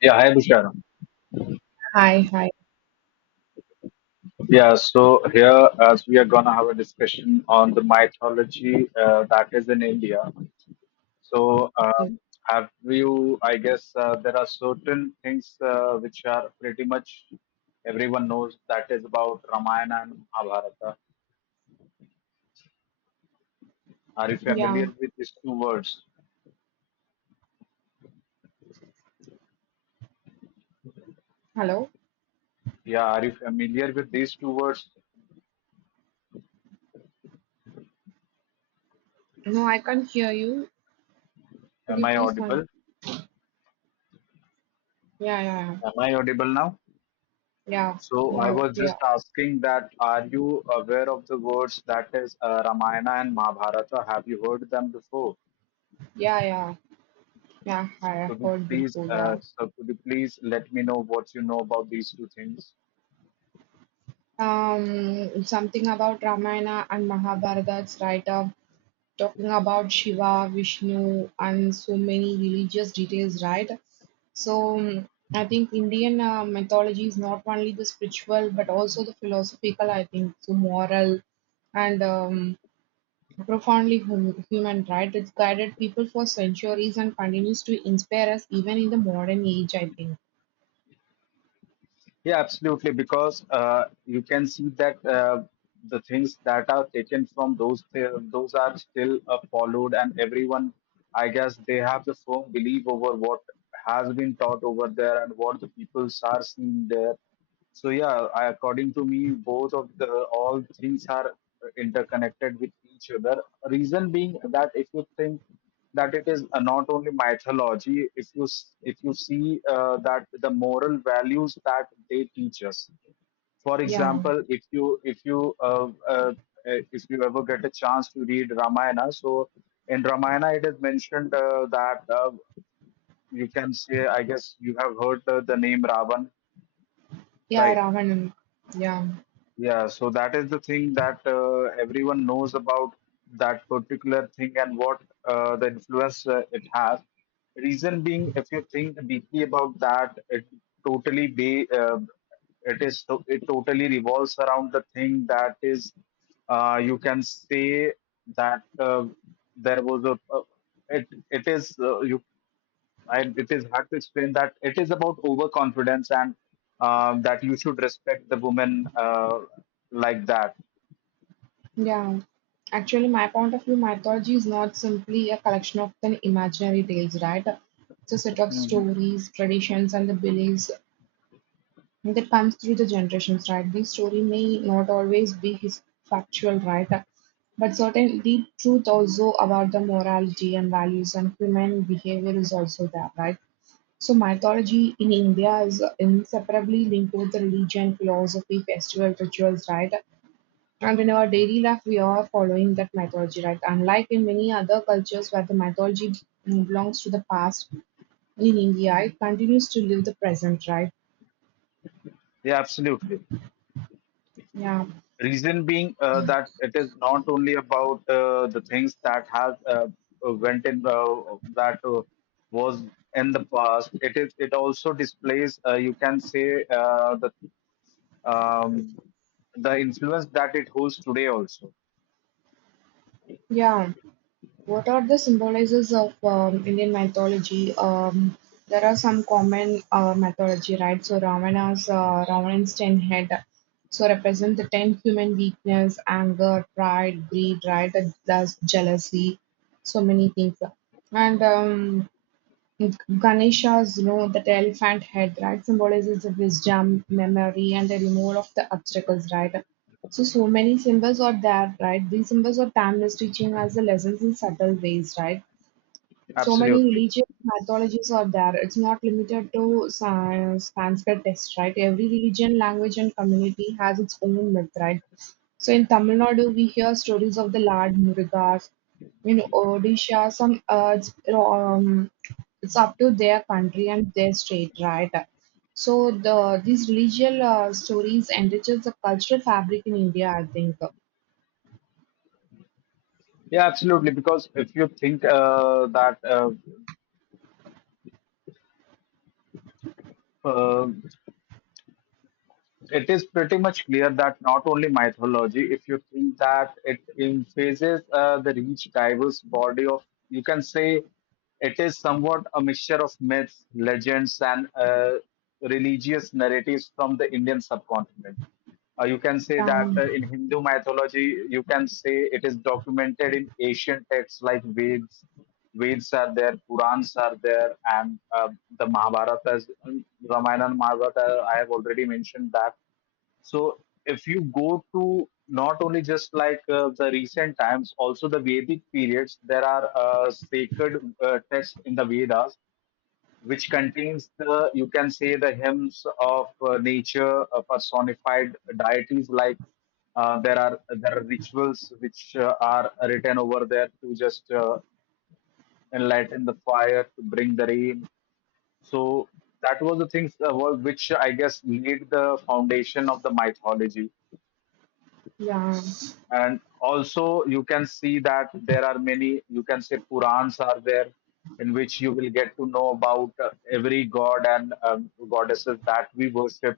Yeah, hi Busharam. Hi, hi. Yeah, so here as we are gonna have a discussion on the mythology that is in India. So um, have you? I guess there are certain things which are pretty much everyone knows that is about Ramayana and Mahabharata. Are you Yeah, familiar with these two words? hello. Yeah, are you familiar with these two words? No, I can't hear you. Could Am you I please audible? Yeah, yeah, yeah. Am I audible now? Yeah, So I was just yeah, asking that are you aware of the words that is Ramayana and Mahabharata? Have you heard them before? yeah, yeah. Yeah, So hi, I could you heard please, Bilkul, yeah. So could you please let me know what you know about these two things? Something about Ramayana and Mahabharata's right up. Talking about Shiva, Vishnu, and so many religious details, right? So, I think Indian mythology is not only the spiritual but also the philosophical, I think, so moral and profoundly human right, it's guided people for centuries and continues to inspire us even in the modern age, I think. Yeah, absolutely. Because you can see that the things that are taken from those are still followed, and everyone, I guess, they have the firm belief over what has been taught over there and what the peoples are seeing there. So yeah, I, according to me, both of the all things are interconnected with each other. Reason being that if you think that it is not only mythology, if you see that the moral values that they teach us. For Yeah, example, if you ever get a chance to read Ramayana, so in Ramayana it is mentioned that you can say, I guess you have heard the name Ravan, yeah, right? Ravanam. Yeah, Yeah, so that is the thing that everyone knows about that particular thing and what the influence it has. Reason being, if you think deeply about that, totally be uh, it totally revolves around the thing that is you can say that there was a it it is you and it is hard to explain that it is about overconfidence and that you should respect the woman like that. yeah. Actually, my point of view, mythology is not simply a collection of the imaginary tales, right? It's a set of Mhm. stories, traditions, and the beliefs that comes through the generations, right? The story may not always be his factual, right? But certainly, truth also about the morality and values and human behavior is also there, right? So, mythology in India is inseparably linked with the religion, philosophy, festival, rituals, right? And in our daily life, we are following that mythology, right? Unlike in many other cultures where the mythology belongs to the past, in India, it continues to live the present, right? Yeah, absolutely. Yeah, Reason being that it is not only about the things that has went in that was in the past. It also displays you can say um, the influence that it holds today also. yeah. What are the symbolizers of Indian mythology? There are some common mythology, right? So Ravana's ten head, so represent the ten human weakness, anger, pride, greed, right? And that's jealousy, so many things. And Ganesha's, you know, that elephant head, right, symbolizes the wisdom, memory, and the removal of the obstacles, right? So, so many symbols are there, right? These symbols are timeless, teaching us the lessons in subtle ways, right? So many Absolutely. religious mythologies are there. It's not limited to Sanskrit texts, right? Every religion, language, and community has its own myth, right? So in Tamil Nadu, we hear stories of the Lord Murugas. In Odisha, some it's up to their country and their state, right? So these religious stories enriches the cultural fabric in India, I think. Yeah, absolutely. Because if you think that uh, it is pretty much clear that not only mythology, if you think that it emphasizes the rich, diverse body of, you can say it is somewhat a mixture of myths, legends, and religious narratives from the Indian subcontinent. You can say that Um, in Hindu mythology, you can say it is documented in ancient texts like Veds. Veds are there, Purans are there, and the Ramayana and Mahabharata, I have already mentioned that. So if you go to not only just like the recent times, also the Vedic periods, there are sacred texts in the Vedas which contains the, you can say, the hymns of nature, personified deities. Like there are rituals which are written over there to just enlighten the fire, to bring the rain. So that was the which I guess laid the foundation of the mythology, yeah, and also you can see that there are many, you can say, purans are there in which you will get to know about every god and goddesses that we worship.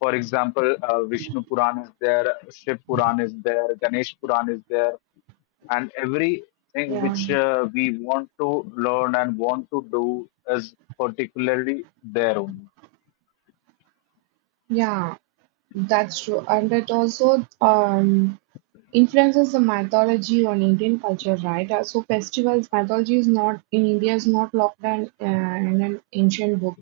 For example, Vishnu Puran is there, Shiv Puran is there, Ganesh Puran is there, and everything which yeah, we want to learn and want to do is particularly there only. yeah. That's true, and it also influences the mythology on Indian culture, right? So festivals mythology is not in India is not locked down in an ancient book.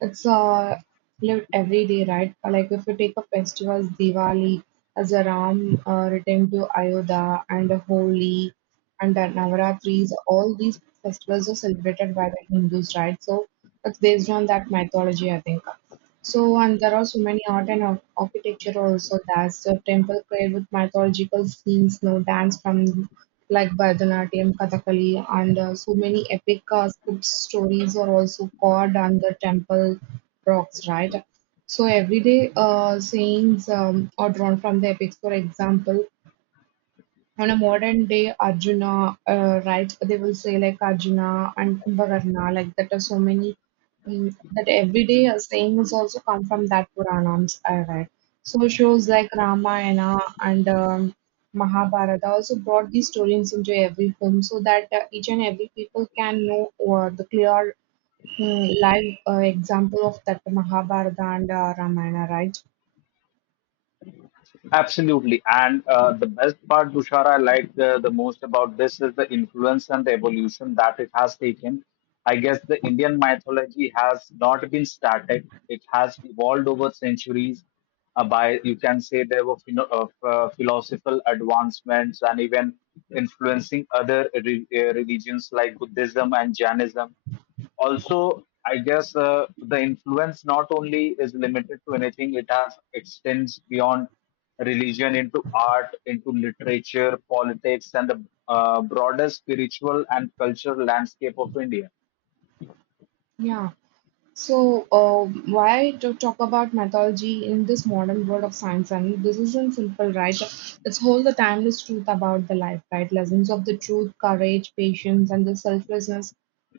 It's lived every day, right? Like if you take a festival, Diwali, as a Ram returned to Ayodhya, and a Holi, and the Navaratris, all these festivals are celebrated by the Hindus, right? So it's based on that mythology, I think. So, and there are so many art and architecture also. There's the temple created with mythological scenes, no dance from like Bharatanatyam, Kathakali, and so many epic script stories are also carved on the temple rocks, right? So everyday sayings are drawn from the epics. For example, on a modern day Arjuna, right? They will say like Arjuna and Kumbhakarna, like that are so many that everyday sayings also come from that Puranams, I read. So shows like Ramayana and Mahabharata also brought these stories into every film so that each and every people can know the clear live example of that Mahabharata and Ramayana, right? Absolutely. And the best part, Dushara, I like the most about this is the influence and the evolution that it has taken. I guess the Indian mythology has not been static, it has evolved over centuries. By you can say there were philosophical advancements and even influencing religions like Buddhism and Jainism also. I guess the influence not only is limited to anything, it has extends beyond religion into art, into literature, politics, and the broader spiritual and cultural landscape of India. Yeah. So, why to talk about mythology in this modern world of science? I mean, this isn't simple, right? It's hold the timeless truth about the life, right? Lessons of the truth, courage, patience, and the selflessness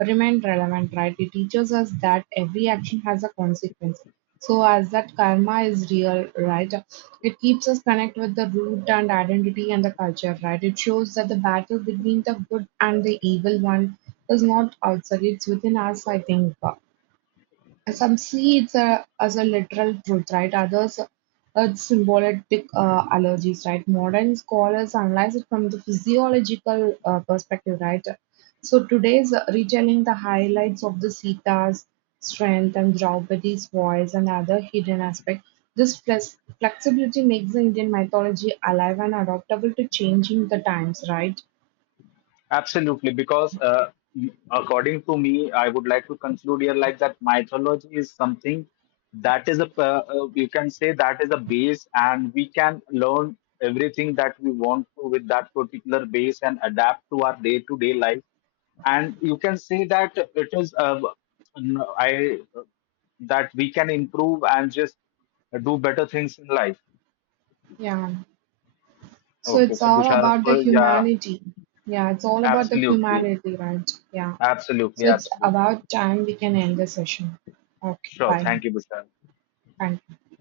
remain relevant, right? It teaches us that every action has a consequence. So, as that karma is real, right? It keeps us connect with the root and identity and the culture, right? It shows that the battle between the good and the evil one is not outside; it's within us. I think. Some see it as a literal truth, right? Others as symbolic allergies, right? Modern scholars analyze it from the physiological perspective, right? So today's retelling the highlights of the Sita's strength and Draupadi's voice and other hidden aspects. This flexibility makes the Indian mythology alive and adaptable to changing the times, right? Absolutely, because according to me, I would like to conclude here like that mythology is something that is a you can say that is a base, and we can learn everything that we want to with that particular base and adapt to our day to day life. And you can say that it is n- I that we can improve and just do better things in life. Yeah. So Okay, it's so all Bushara, about the so yeah, humanity. Yeah, it's all about the absolutely, humanity, right? Yeah. absolutely, So it's absolutely. about time we can end the session. Okay, Sure. bye. Thank you, Vishal. Thank you.